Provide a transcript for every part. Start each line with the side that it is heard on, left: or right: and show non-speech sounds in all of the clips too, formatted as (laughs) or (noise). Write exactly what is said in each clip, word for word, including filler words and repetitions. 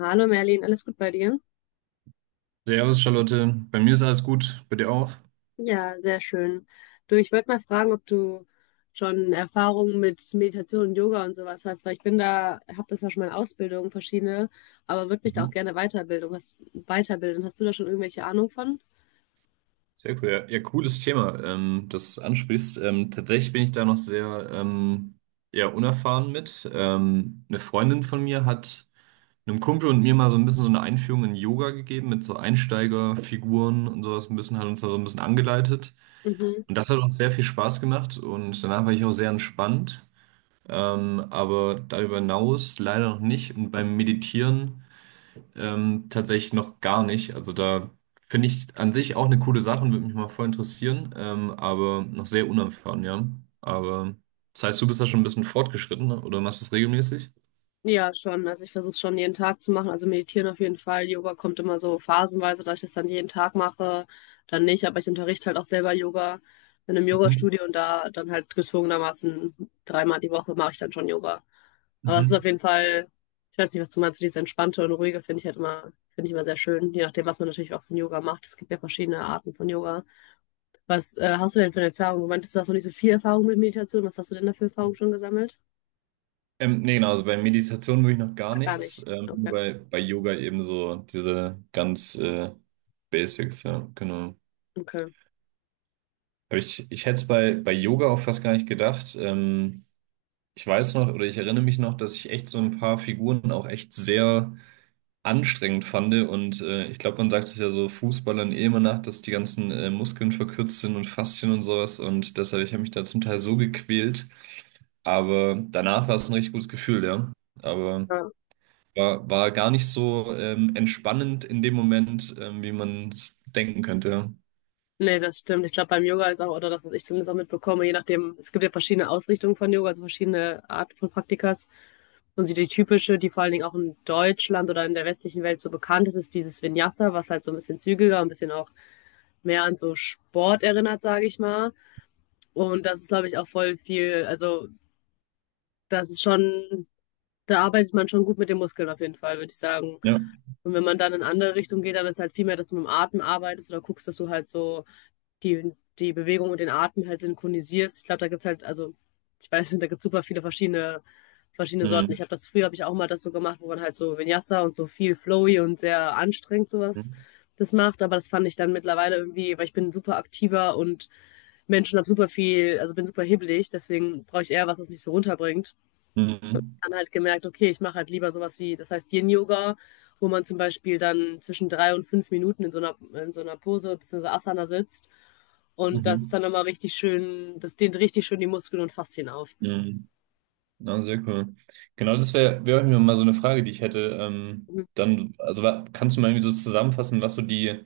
left: Hallo Merlin, alles gut bei dir?
right: Servus, Charlotte. Bei mir ist alles gut. Bei dir auch?
left: Ja, sehr schön. Du, ich wollte mal fragen, ob du schon Erfahrungen mit Meditation und Yoga und sowas hast, weil ich bin da, habe das ja schon mal in Ausbildung, verschiedene, aber würde mich da auch
right: Mhm.
left: gerne weiterbilden. Hast, weiterbilden. Hast du da schon irgendwelche Ahnung von?
right: Sehr cool. Ja, ja, cooles Thema, ähm, das du ansprichst. Ähm, tatsächlich bin ich da noch sehr ähm, ja, unerfahren mit. Ähm, eine Freundin von mir hat einem Kumpel und mir mal so ein bisschen so eine Einführung in Yoga gegeben mit so Einsteigerfiguren und sowas. Ein bisschen hat uns da so ein bisschen angeleitet.
left: Mhm.
right: Und das hat uns sehr viel Spaß gemacht und danach war ich auch sehr entspannt. Ähm, aber darüber hinaus leider noch nicht. Und beim Meditieren. Ähm, tatsächlich noch gar nicht. Also da finde ich an sich auch eine coole Sache und würde mich mal voll interessieren, ähm, aber noch sehr unerfahren, ja. Aber das heißt, du bist da schon ein bisschen fortgeschritten, ne? Oder machst du es regelmäßig?
left: Ja, schon. Also ich versuche es schon jeden Tag zu machen. Also meditieren auf jeden Fall. Yoga kommt immer so phasenweise, dass ich das dann jeden Tag mache, dann nicht. Aber ich unterrichte halt auch selber Yoga in einem
right: Mhm.
left: Yogastudio und da dann halt gezwungenermaßen dreimal die Woche mache ich dann schon Yoga. Aber es ist auf
right: Mhm.
left: jeden Fall, ich weiß nicht, was du meinst, dieses Entspannte und Ruhige finde ich halt immer, finde ich immer sehr schön, je nachdem, was man natürlich auch von Yoga macht. Es gibt ja verschiedene Arten von Yoga. Was äh, hast du denn für eine Erfahrung? Du meintest, du hast noch nicht so viel Erfahrung mit Meditation. Was hast du denn da für Erfahrung schon gesammelt?
right: Ähm, nee, genau, also bei Meditation würde ich noch gar
left: Gar
right: nichts,
left: nicht.
right: ähm, nur
left: Okay.
right: bei, bei Yoga eben so diese ganz äh, Basics, ja, genau.
left: Okay.
right: Aber ich, ich hätte es bei, bei Yoga auch fast gar nicht gedacht. Ähm, ich weiß noch oder ich erinnere mich noch, dass ich echt so ein paar Figuren auch echt sehr anstrengend fand. Und äh, ich glaube, man sagt es ja so Fußballern eh immer nach, dass die ganzen äh, Muskeln verkürzt sind und Faszien und sowas. Und deshalb, ich habe mich da zum Teil so gequält. Aber danach war es ein richtig gutes Gefühl, ja. Aber
left: Ja.
right: war, war gar nicht so ähm, entspannend in dem Moment, ähm, wie man es denken könnte.
left: Nee, das stimmt. Ich glaube, beim Yoga ist auch, oder das, was ich zumindest auch mitbekomme, je nachdem, es gibt ja verschiedene Ausrichtungen von Yoga, also verschiedene Arten von Praktikas. Und die typische, die vor allen Dingen auch in Deutschland oder in der westlichen Welt so bekannt ist, ist dieses Vinyasa, was halt so ein bisschen zügiger, ein bisschen auch mehr an so Sport erinnert, sage ich mal. Und das ist, glaube ich, auch voll viel, also das ist schon, da arbeitet man schon gut mit den Muskeln auf jeden Fall, würde ich sagen.
right: Ja.
left: Und wenn man dann in andere Richtung geht, dann ist halt viel mehr, dass du mit dem Atem arbeitest oder guckst, dass du halt so die, die Bewegung und den Atem halt synchronisierst. Ich glaube, da gibt's halt, also, ich weiß nicht, da gibt's super viele verschiedene, verschiedene
right: Ja.
left: Sorten. Ich
right: Mhm.
left: habe das früher, habe ich auch mal das so gemacht, wo man halt so Vinyasa und so viel flowy und sehr anstrengend sowas das macht. Aber das fand ich dann mittlerweile irgendwie, weil ich bin super aktiver und Menschen habe super viel, also bin super hibbelig, deswegen brauche ich eher was, was mich so runterbringt
right: Mhm.
left: dann halt gemerkt, okay, ich mache halt lieber sowas wie, das heißt Yin-Yoga, wo man zum Beispiel dann zwischen drei und fünf Minuten in so einer, in so einer Pose bzw. Asana sitzt. Und das ist
right: Mhm.
left: dann nochmal richtig schön, das dehnt richtig schön die Muskeln und Faszien auf.
right: Mhm. Na, sehr cool. Genau, das wäre wär wär auch mir mal so eine Frage, die ich hätte. Ähm,
left: Mhm.
right: dann, also wa- kannst du mal irgendwie so zusammenfassen, was so die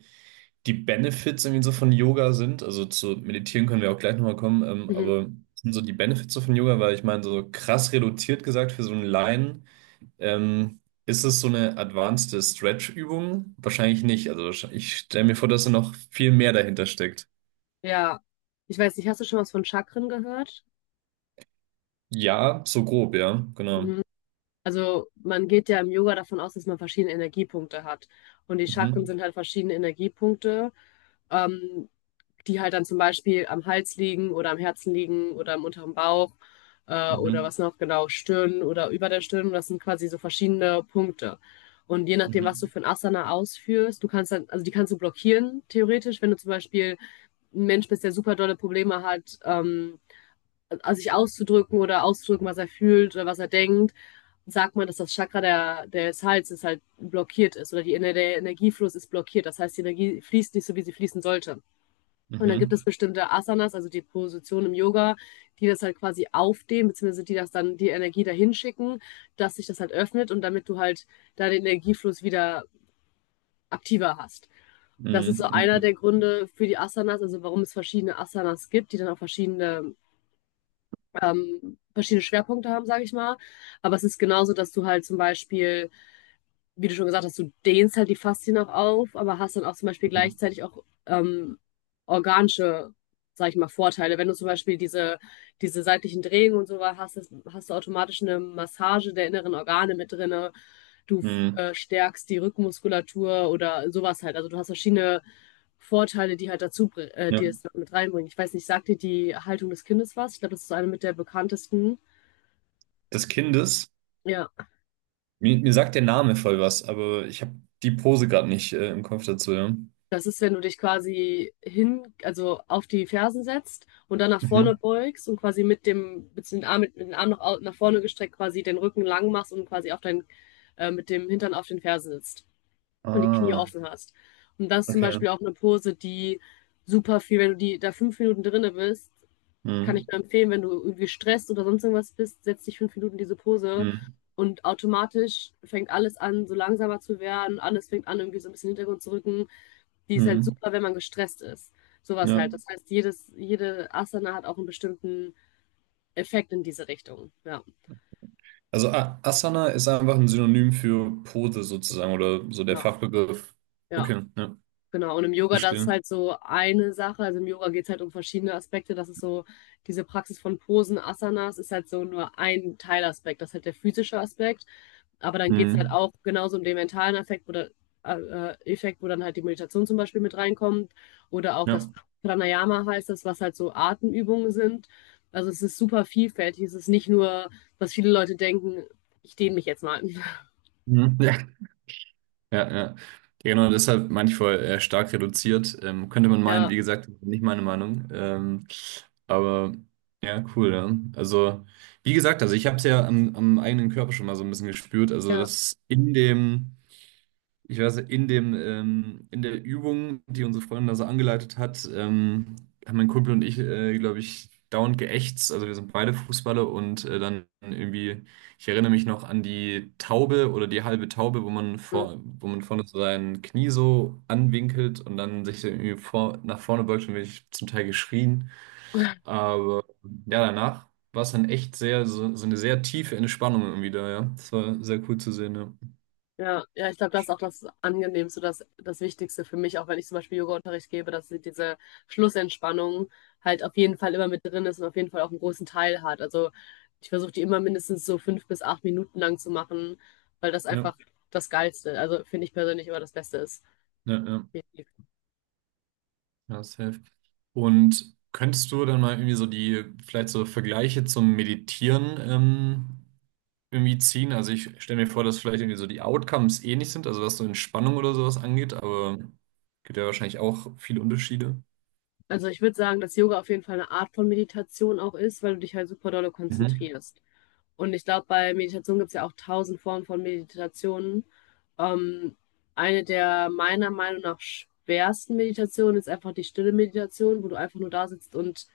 right: die Benefits irgendwie so von Yoga sind. Also zu meditieren können wir auch gleich nochmal kommen, ähm,
left: Mhm.
right: aber was sind so die Benefits so von Yoga, weil ich meine, so krass reduziert gesagt für so einen Laien, ähm, ist es so eine advanced Stretch-Übung? Wahrscheinlich nicht. Also wahrsch- ich stelle mir vor, dass da noch viel mehr dahinter steckt.
left: Ja, ich weiß nicht, hast du schon was von Chakren gehört?
right: Ja, so grob, ja, genau.
left: Mhm. Also man geht ja im Yoga davon aus, dass man verschiedene Energiepunkte hat. Und die Chakren
right: Mhm.
left: sind halt verschiedene Energiepunkte, ähm, die halt dann zum Beispiel am Hals liegen oder am Herzen liegen oder im unteren Bauch äh, oder
right: Mhm.
left: was noch genau, Stirn oder über der Stirn. Das sind quasi so verschiedene Punkte. Und je nachdem, was du
right: Mhm.
left: für ein Asana ausführst, du kannst dann, also die kannst du blockieren, theoretisch, wenn du zum Beispiel ein Mensch bist, der super dolle Probleme hat, ähm, äh, sich auszudrücken oder auszudrücken, was er fühlt oder was er denkt, sagt man, dass das Chakra der, des Halses halt blockiert ist oder die, der Energiefluss ist blockiert. Das heißt, die Energie fließt nicht so, wie sie fließen sollte. Und dann gibt
right: Mhm.
left: es bestimmte Asanas, also die Positionen im Yoga, die das halt quasi aufdehnen, beziehungsweise die das dann die Energie dahin schicken, dass sich das halt öffnet und damit du halt da den Energiefluss wieder aktiver hast. Das ist so
right: Mhm.
left: einer
right: Mhm.
left: der Gründe für die Asanas, also warum es verschiedene Asanas gibt, die dann auch verschiedene ähm, verschiedene Schwerpunkte haben, sage ich mal. Aber es ist genauso, dass du halt zum Beispiel wie du schon gesagt hast, du dehnst halt die Faszien auch auf, aber hast dann auch zum Beispiel
right: Mhm.
left: gleichzeitig auch ähm, organische, sag ich mal, Vorteile. Wenn du zum Beispiel diese, diese seitlichen Drehungen und so weiter hast, das, hast du automatisch eine Massage der inneren Organe mit drinne. Du
right: Mhm.
left: äh, stärkst die Rückenmuskulatur oder sowas halt. Also du hast verschiedene Vorteile, die halt dazu, äh,
right: Ja.
left: die es mit reinbringen. Ich weiß nicht, sagt dir die Haltung des Kindes was? Ich glaube, das ist eine mit der bekanntesten.
right: Des Kindes.
left: Ja.
right: Mir, mir sagt der Name voll was, aber ich habe die Pose gerade nicht äh, im Kopf dazu, ja.
left: Das ist, wenn du dich quasi hin, also auf die Fersen setzt und dann nach
right: Mhm.
left: vorne beugst und quasi mit dem, mit den Arm, mit, mit dem Arm nach, au- nach vorne gestreckt quasi den Rücken lang machst und quasi auf dein, äh, mit dem Hintern auf den Fersen sitzt und die Knie
right: Ah,
left: offen hast. Und das ist zum
right: okay.
left: Beispiel auch eine Pose, die super viel, wenn du die da fünf Minuten drinne bist, kann ich
right: Mhm.
left: nur empfehlen, wenn du irgendwie gestresst oder sonst irgendwas bist, setz dich fünf Minuten in diese Pose
right: Mhm.
left: und automatisch fängt alles an, so langsamer zu werden, alles fängt an, irgendwie so ein bisschen in den Hintergrund zu rücken. Die ist halt
right: Mhm.
left: super, wenn man gestresst ist. Sowas
right: Ja.
left: halt. Das heißt, jedes, jede Asana hat auch einen bestimmten Effekt in diese Richtung. Ja,
right: Also A Asana ist einfach ein Synonym für Pose sozusagen oder so der
left: genau.
right: Fachbegriff.
left: Ja.
right: Okay, ja,
left: Genau, und im Yoga, das ist
right: verstehe.
left: halt so eine Sache. Also im Yoga geht es halt um verschiedene Aspekte. Das ist so, diese Praxis von Posen, Asanas, ist halt so nur ein Teilaspekt. Das ist halt der physische Aspekt. Aber dann geht es halt
right: Mhm.
left: auch genauso um den mentalen Effekt, wo, da, äh, Effekt, wo dann halt die Meditation zum Beispiel mit reinkommt. Oder auch das
right: Ja.
left: Pranayama heißt das, was halt so Atemübungen sind. Also es ist super vielfältig. Es ist nicht nur, was viele Leute denken, ich dehne mich jetzt mal. (laughs)
right: Mhm. (laughs) Ja. Ja, ja. Ja, genau, deshalb manchmal äh, stark reduziert. Ähm, könnte man meinen,
left: Ja,
right: wie gesagt, nicht meine Meinung. Ähm, aber ja, cool, ja. Also, wie gesagt, also ich habe es ja am, am eigenen Körper schon mal so ein bisschen gespürt. Also,
left: ja.
right: dass in dem ich weiß, in dem, ähm, in der Übung, die unsere Freundin da so angeleitet hat, ähm, haben mein Kumpel und ich, äh, glaube ich, dauernd geächtzt. Also wir sind beide Fußballer und äh, dann irgendwie, ich erinnere mich noch an die Taube oder die halbe Taube, wo man vor, wo man vorne so sein Knie so anwinkelt und dann sich so irgendwie vor, nach vorne beugt und wirklich zum Teil geschrien. Aber ja, danach war es dann echt sehr, so, so eine sehr tiefe Entspannung irgendwie da, ja. Das war sehr cool zu sehen, ja.
left: Ja, ja, ich glaube, das ist auch das Angenehmste, das, das Wichtigste für mich, auch wenn ich zum Beispiel Yoga-Unterricht gebe, dass sie diese Schlussentspannung halt auf jeden Fall immer mit drin ist und auf jeden Fall auch einen großen Teil hat. Also ich versuche die immer mindestens so fünf bis acht Minuten lang zu machen, weil das
right: Ja,
left: einfach das Geilste, also finde ich persönlich immer das Beste ist.
right: ja, ja.
left: Definitiv.
right: Ja, safe. Und könntest du dann mal irgendwie so die, vielleicht so Vergleiche zum Meditieren ähm, irgendwie ziehen? Also ich stelle mir vor, dass vielleicht irgendwie so die Outcomes ähnlich sind, also was so Entspannung oder sowas angeht, aber gibt ja wahrscheinlich auch viele Unterschiede.
left: Also ich würde sagen, dass Yoga auf jeden Fall eine Art von Meditation auch ist, weil du dich halt super dolle
right: Mhm.
left: konzentrierst. Und ich glaube, bei Meditation gibt es ja auch tausend Formen von Meditationen. Ähm, eine der meiner Meinung nach schwersten Meditationen ist einfach die stille Meditation, wo du einfach nur da sitzt und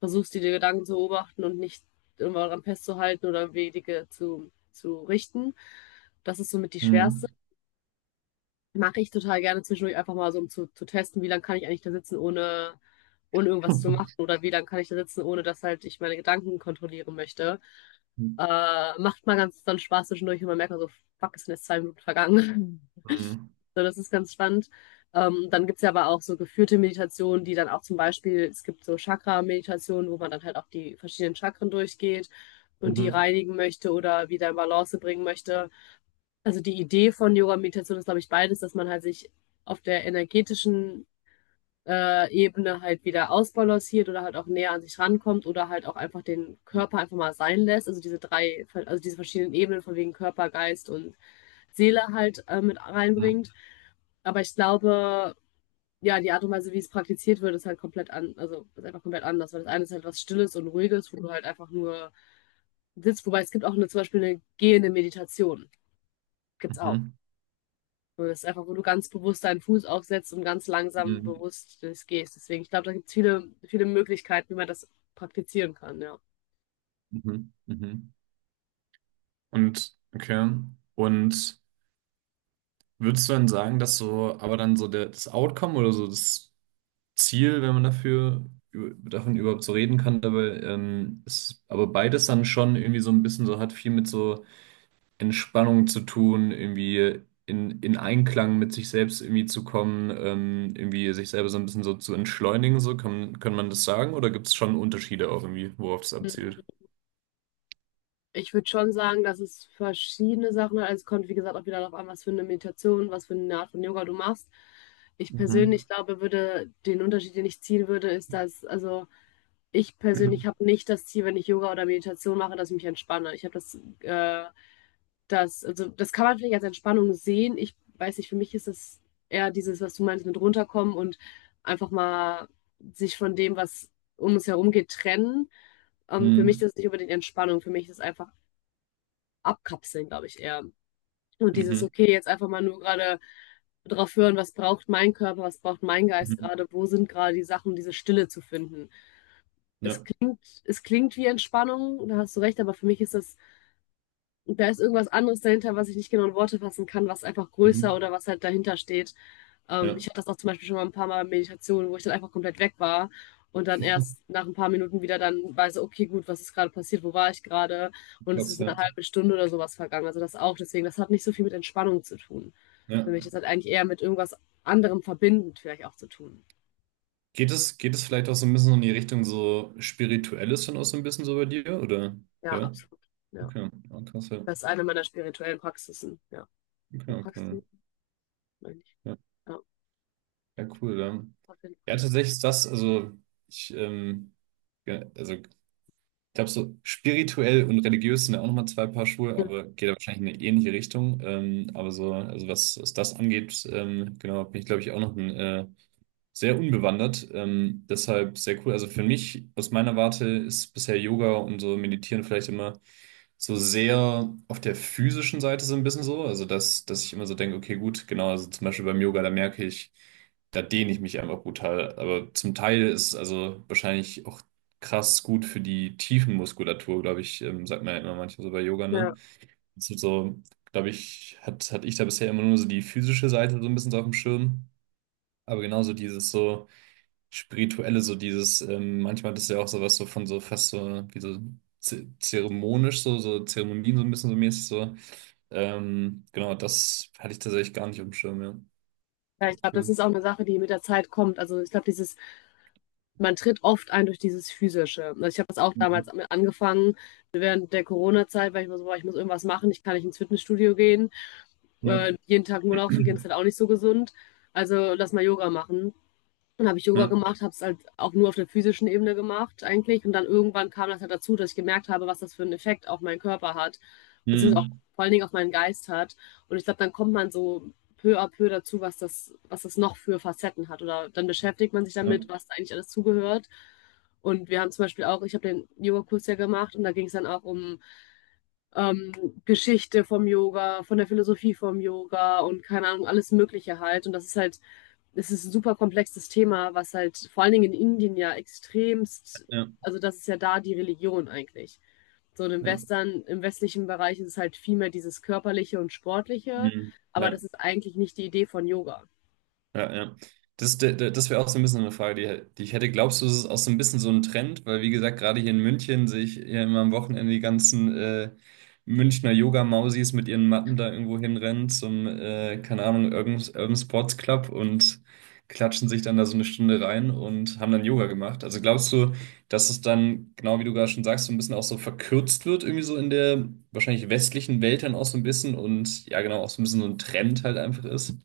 left: versuchst, die Gedanken zu beobachten und nicht irgendwann daran festzuhalten oder Wege zu, zu richten. Das ist somit die schwerste.
right: Mhm.
left: Mache ich total gerne zwischendurch einfach mal so, um zu, zu testen, wie lange kann ich eigentlich da sitzen, ohne, ohne irgendwas zu machen
right: (laughs)
left: oder wie lange kann ich da sitzen, ohne dass halt ich meine Gedanken kontrollieren möchte. Äh, macht mal ganz dann Spaß zwischendurch und man merkt dann so, fuck, es sind jetzt zwei Minuten vergangen. (laughs)
right: Mhm.
left: So, das ist ganz spannend. Ähm, dann gibt's ja aber auch so geführte Meditationen, die dann auch zum Beispiel, es gibt so Chakra-Meditationen, wo man dann halt auch die verschiedenen Chakren durchgeht und die
right: Mhm.
left: reinigen möchte oder wieder in Balance bringen möchte also die Idee von Yoga Meditation ist, glaube ich, beides, dass man halt sich auf der energetischen äh, Ebene halt wieder ausbalanciert oder halt auch näher an sich rankommt oder halt auch einfach den Körper einfach mal sein lässt. Also diese drei, also diese verschiedenen Ebenen von wegen Körper, Geist und Seele halt äh, mit
right: Mhm.
left: reinbringt. Aber ich glaube, ja, die Art und Weise, wie es praktiziert wird, ist halt komplett an, also ist einfach komplett anders. Weil das eine ist halt was Stilles und Ruhiges, wo du halt einfach nur sitzt. Wobei es gibt auch eine, zum Beispiel eine gehende Meditation. Gibt's auch.
right: Mhm.
left: Und das ist einfach, wo du ganz bewusst deinen Fuß aufsetzt und ganz
right: Mhm.
left: langsam
right: Mhm.
left: bewusst das gehst. Deswegen, ich glaube, da gibt es viele, viele Möglichkeiten, wie man das praktizieren kann, ja.
right: Mhm. Mhm. Und, okay. Und würdest du dann sagen, dass so, aber dann so der, das Outcome oder so das Ziel, wenn man dafür über- davon überhaupt so reden kann, dabei ähm, ist aber beides dann schon irgendwie so ein bisschen so hat viel mit so Entspannung zu tun, irgendwie in, in Einklang mit sich selbst irgendwie zu kommen, ähm, irgendwie sich selber so ein bisschen so zu entschleunigen, so kann, kann man das sagen, oder gibt es schon Unterschiede auch irgendwie, worauf das abzielt?
left: Ich würde schon sagen, dass es verschiedene Sachen hat. Also es kommt, wie gesagt, auch wieder darauf an, was für eine Meditation, was für eine Art von Yoga du machst. Ich
right: Mhm.
left: persönlich glaube, würde, den Unterschied, den ich ziehen würde, ist, dass, also ich
right: Mhm.
left: persönlich habe nicht das Ziel, wenn ich Yoga oder Meditation mache, dass ich mich entspanne. Ich habe das äh, das, also das kann man vielleicht als Entspannung sehen. Ich weiß nicht, für mich ist das eher dieses, was du meinst, mit runterkommen und einfach mal sich von dem, was um uns herum geht, trennen. Ähm, für mich
right: Mhm.
left: ist das nicht unbedingt Entspannung, für mich ist das einfach abkapseln, glaube ich, eher. Und dieses, okay, jetzt einfach mal nur gerade drauf hören, was braucht mein Körper, was braucht mein Geist
right: Mhm.
left: gerade, wo sind gerade die Sachen, um diese Stille zu finden. Es
right: Ja.
left: klingt, es klingt wie Entspannung, da hast du recht, aber für mich ist das. Und da ist irgendwas anderes dahinter, was ich nicht genau in Worte fassen kann, was einfach größer
right: Mhm.
left: oder was halt dahinter steht. Ähm,
right: Ja.
left: ich hatte das auch zum Beispiel schon mal ein paar Mal Meditationen, wo ich dann einfach komplett weg war und dann erst
right: (laughs)
left: nach ein paar Minuten wieder dann weiß, okay, gut, was ist gerade passiert, wo war ich gerade? Und es
right: Krass,
left: ist eine
right: ja.
left: halbe Stunde oder sowas vergangen. Also das auch. Deswegen, das hat nicht so viel mit Entspannung zu tun. Für
right: Ja.
left: mich, das hat eigentlich eher mit irgendwas anderem verbindend vielleicht auch zu tun.
right: Geht es, geht es vielleicht auch so ein bisschen in die Richtung so Spirituelles dann auch so ein bisschen so bei dir, oder?
left: Ja,
right: Ja?
left: absolut. Ja.
right: Okay, ja, krass, ja.
left: Das ist eine meiner spirituellen Praxisen. Ja.
right: Okay, okay.
left: Praxisen, meine ich.
right: Ja,
left: Ja,
right: ja, cool, ja.
left: auf jeden
right: Ja,
left: Fall.
right: tatsächlich ist das, also ich, ähm, ja, also ich glaube, so spirituell und religiös sind ja auch nochmal zwei Paar Schuhe, aber geht ja wahrscheinlich in eine ähnliche Richtung. Ähm, aber so, also was, was das angeht, ähm, genau, bin ich, glaube ich, auch noch ein äh, sehr unbewandert, ähm, deshalb sehr cool. Also für mich, aus meiner Warte, ist bisher Yoga und so Meditieren vielleicht immer so sehr auf der physischen Seite so ein bisschen so. Also dass, dass ich immer so denke, okay, gut, genau, also zum Beispiel beim Yoga, da merke ich, da dehne ich mich einfach brutal. Aber zum Teil ist es also wahrscheinlich auch krass gut für die Tiefenmuskulatur, glaube ich, ähm, sagt man ja immer manchmal so bei Yoga, ne?
left: Ja.
right: Das ist so, glaube ich, hat, hatte ich da bisher immer nur so die physische Seite so ein bisschen so auf dem Schirm. Aber genauso dieses so Spirituelle, so dieses, ähm, manchmal das ist ja auch sowas so von so fast so, wie so ze- zeremonisch, so, so Zeremonien so ein bisschen so mäßig so. Ähm, genau, das hatte ich tatsächlich gar nicht auf dem Schirm, ja.
left: Ja,
right: Oh,
left: ich glaube, das
right: cool.
left: ist auch eine Sache, die mit der Zeit kommt. Also ich glaube, dieses, man tritt oft ein durch dieses Physische. Also ich habe das auch
right: Mhm.
left: damals angefangen, während der Corona-Zeit, weil ich mir so war, ich muss irgendwas machen, ich kann nicht ins Fitnessstudio gehen.
right: Ja.
left: Äh, jeden Tag nur laufen gehen ist
right: (clears throat)
left: halt auch nicht so gesund. Also lass mal Yoga machen. Dann habe ich Yoga
right: Ja.
left: gemacht, habe es halt auch nur auf der physischen Ebene gemacht eigentlich. Und dann irgendwann kam das halt dazu, dass ich gemerkt habe, was das für einen Effekt auf meinen Körper hat,
right: Mhm.
left: vor allen Dingen auf meinen Geist hat. Und ich glaube, dann kommt man so peu à peu dazu, was das, was das noch für Facetten hat. Oder dann beschäftigt man sich damit,
right: Ja.
left: was da eigentlich alles zugehört. Und wir haben zum Beispiel auch, ich habe den Yoga-Kurs ja gemacht und da ging es dann auch um ähm, Geschichte vom Yoga, von der Philosophie vom Yoga und keine Ahnung, alles Mögliche halt. Und das ist halt, es ist ein super komplexes Thema, was halt vor allen Dingen in Indien ja extremst,
right: Ja.
left: also das ist ja da die Religion eigentlich. So im
right: Ja.
left: Western, im westlichen Bereich ist es halt viel mehr dieses körperliche und sportliche,
right: Mhm.
left: aber
right: Ja.
left: das ist eigentlich nicht die Idee von Yoga.
right: Ja, ja. Das, d- d- das wäre auch so ein bisschen so eine Frage, die, die ich hätte. Glaubst du, es ist auch so ein bisschen so ein Trend? Weil, wie gesagt, gerade hier in München sehe ich ja immer am Wochenende die ganzen äh, Münchner Yoga-Mausis mit ihren Matten da irgendwo hinrennen zum, äh, keine Ahnung, Urban, Urban Sports Club und klatschen sich dann da so eine Stunde rein und haben dann Yoga gemacht. Also glaubst du, dass es dann, genau wie du gerade schon sagst, so ein bisschen auch so verkürzt wird, irgendwie so in der wahrscheinlich westlichen Welt dann auch so ein bisschen und ja, genau, auch so ein bisschen so ein Trend halt einfach ist?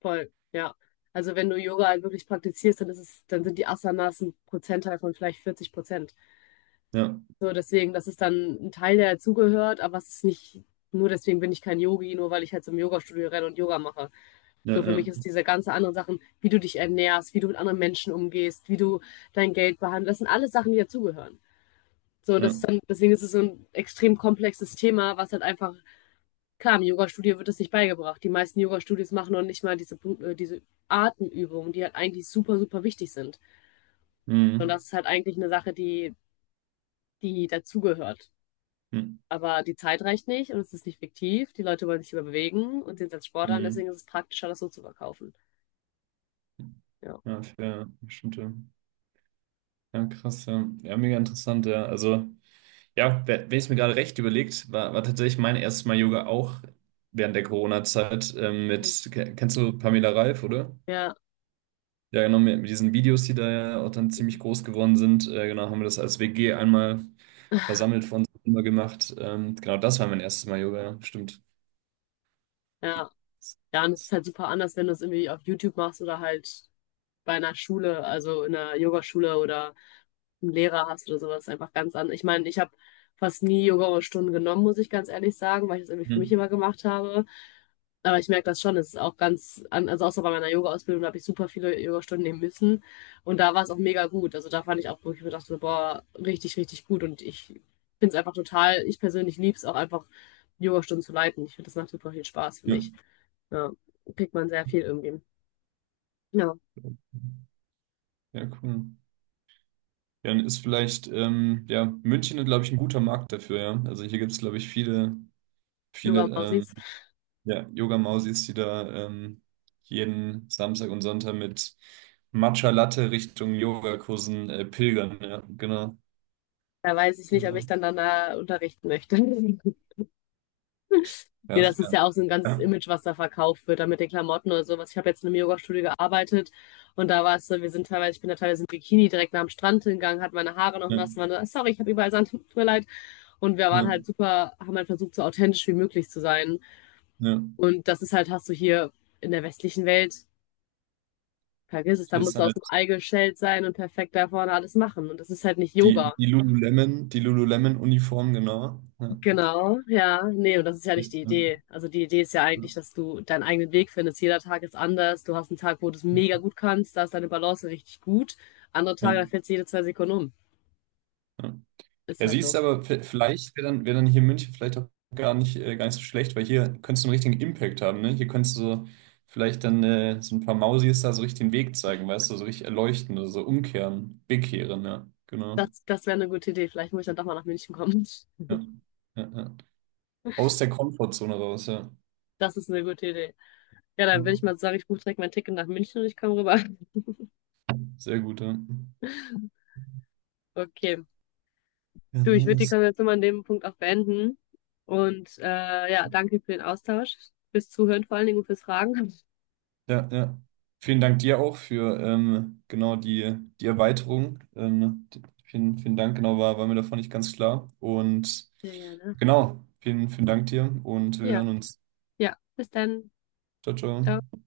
left: Voll, ja. Also wenn du Yoga halt wirklich praktizierst, dann ist es, dann sind die Asanas ein Prozentteil von vielleicht vierzig Prozent.
right: Ja,
left: So deswegen, das ist dann ein Teil, der dazugehört, aber es ist nicht, nur deswegen bin ich kein Yogi, nur weil ich halt zum Yoga-Studio renne und Yoga mache.
right: ja,
left: So für
right: ja.
left: mich ist diese ganze anderen Sachen, wie du dich ernährst, wie du mit anderen Menschen umgehst, wie du dein Geld behandelst, das sind alles Sachen, die dazugehören. So, und das
right: Ja.
left: ist dann, deswegen ist es so ein extrem komplexes Thema, was halt einfach, klar, im Yoga-Studio wird das nicht beigebracht. Die meisten Yoga-Studios machen noch nicht mal diese, äh, diese Atemübungen, die halt eigentlich super, super wichtig sind. Und
right: Mhm.
left: das ist halt eigentlich eine Sache, die, die dazugehört.
right: Mhm.
left: Aber die Zeit reicht nicht und es ist nicht fiktiv. Die Leute wollen sich überbewegen und sehen es als Sport an,
right: Mhm.
left: deswegen ist es praktischer, das so zu verkaufen. Ja.
right: Ja, für bestimmte. Ja, ja, krass, ja. Ja, mega interessant, ja. Also, ja, wer- wenn ich es mir gerade recht überlegt, war, war tatsächlich mein erstes Mal Yoga auch während der Corona-Zeit ähm, mit, ke- kennst du Pamela Reif, oder?
left: Ja,
right: Ja, genau, mit, mit diesen Videos, die da ja auch dann ziemlich groß geworden sind, äh, genau, haben wir das als W G einmal versammelt vor uns immer gemacht. Ähm, genau, das war mein erstes Mal Yoga, ja, stimmt.
left: ja. Ja, und es ist halt super anders, wenn du es irgendwie auf YouTube machst oder halt bei einer Schule, also in einer Yogaschule oder einen Lehrer hast oder sowas, ist einfach ganz anders. Ich meine, ich habe fast nie Yoga-Stunden genommen, muss ich ganz ehrlich sagen, weil ich das irgendwie für mich
right: Mhm.
left: immer gemacht habe. Aber ich merke das schon, es ist auch ganz, an- also außer bei meiner Yoga-Ausbildung, da habe ich super viele Yoga-Stunden nehmen müssen. Und da war es auch mega gut. Also da fand ich auch, wo ich mir dachte, so, boah, richtig, richtig gut. Und ich finde es einfach total, ich persönlich liebe es auch einfach, Yoga-Stunden zu leiten. Ich finde, das macht super viel Spaß für
right: Ja,
left: mich. Ja, kriegt man sehr viel irgendwie. Ja,
right: ja, cool. Dann ist vielleicht, ähm, ja, München, glaube ich, ein guter Markt dafür, ja. Also hier gibt es, glaube ich, viele, viele
left: Yoga-Mausis.
right: ähm, ja, Yoga-Mausis, die da ähm, jeden Samstag und Sonntag mit Matcha Latte Richtung Yogakursen äh, pilgern, ja, genau,
left: Da weiß ich nicht, ob ich
right: genau.
left: dann danach unterrichten möchte. (laughs) Nee,
right: Ja,
left: das ist
right: ja,
left: ja auch so ein ganzes
right: ja,
left: Image, was da verkauft wird, da mit den Klamotten oder sowas. Ich habe jetzt in einem Yoga Studio gearbeitet und da war es so, wir sind teilweise, ich bin da teilweise im Bikini direkt nach dem Strand hingegangen, hatte meine Haare noch
right: ja,
left: nass, war sorry, ich habe überall Sand, tut mir leid. Und wir waren
right: ja,
left: halt super, haben halt versucht, so authentisch wie möglich zu sein.
right: ja.
left: Und das ist halt, hast du hier in der westlichen Welt, vergiss es, da
right: Hier ist
left: musst du aus
right: halt
left: dem Ei geschält sein und perfekt da vorne alles machen. Und das ist halt nicht
right: die,
left: Yoga.
right: die Lululemon, die Lululemon-Uniform, genau. Ja,
left: Genau, ja. Nee, und das ist ja nicht die
right: ist, ja,
left: Idee. Also die Idee ist ja
right: ja,
left: eigentlich, dass du deinen eigenen Weg findest. Jeder Tag ist anders. Du hast einen Tag, wo du es mega gut kannst, da ist deine Balance richtig gut. Andere Tage,
right: ja.
left: da fällt es jede zwei Sekunden um.
right: Ja.
left: Ist
right: Ja,
left: halt
right: siehst
left: so.
right: du, aber v- vielleicht wäre dann, wär dann hier in München vielleicht auch gar nicht, äh, gar nicht so schlecht, weil hier könntest du einen richtigen Impact haben, ne? Hier könntest du so vielleicht dann äh, so ein paar Mausis da so richtig den Weg zeigen, weißt du, so richtig erleuchten oder so umkehren, bekehren, ja, genau.
left: Das, das wäre eine gute Idee. Vielleicht muss ich dann doch mal nach München kommen. (laughs)
right: Ja, ja, ja. Aus der Komfortzone raus, ja.
left: Das ist eine gute Idee. Ja,
right: Ja,
left: dann würde ich mal sagen, ich buche direkt mein Ticket nach München und ich komme rüber. (laughs)
right: sehr gut, ja.
left: Okay.
right: Ja,
left: Du, ich würde die
right: nice.
left: Konversation mal an dem Punkt auch beenden. Und äh, ja, danke für den Austausch, fürs Zuhören vor allen Dingen und fürs Fragen.
right: Ja, ja. Vielen Dank dir auch für ähm, genau die, die Erweiterung. Ähm, die, vielen, vielen Dank, genau, war, war mir davon nicht ganz klar. Und
left: Sehr gerne.
right: genau, vielen, vielen Dank dir und wir
left: Ja,
right: hören uns.
left: ja. Bis dann.
right: Ciao,
left: Ciao.
right: ciao.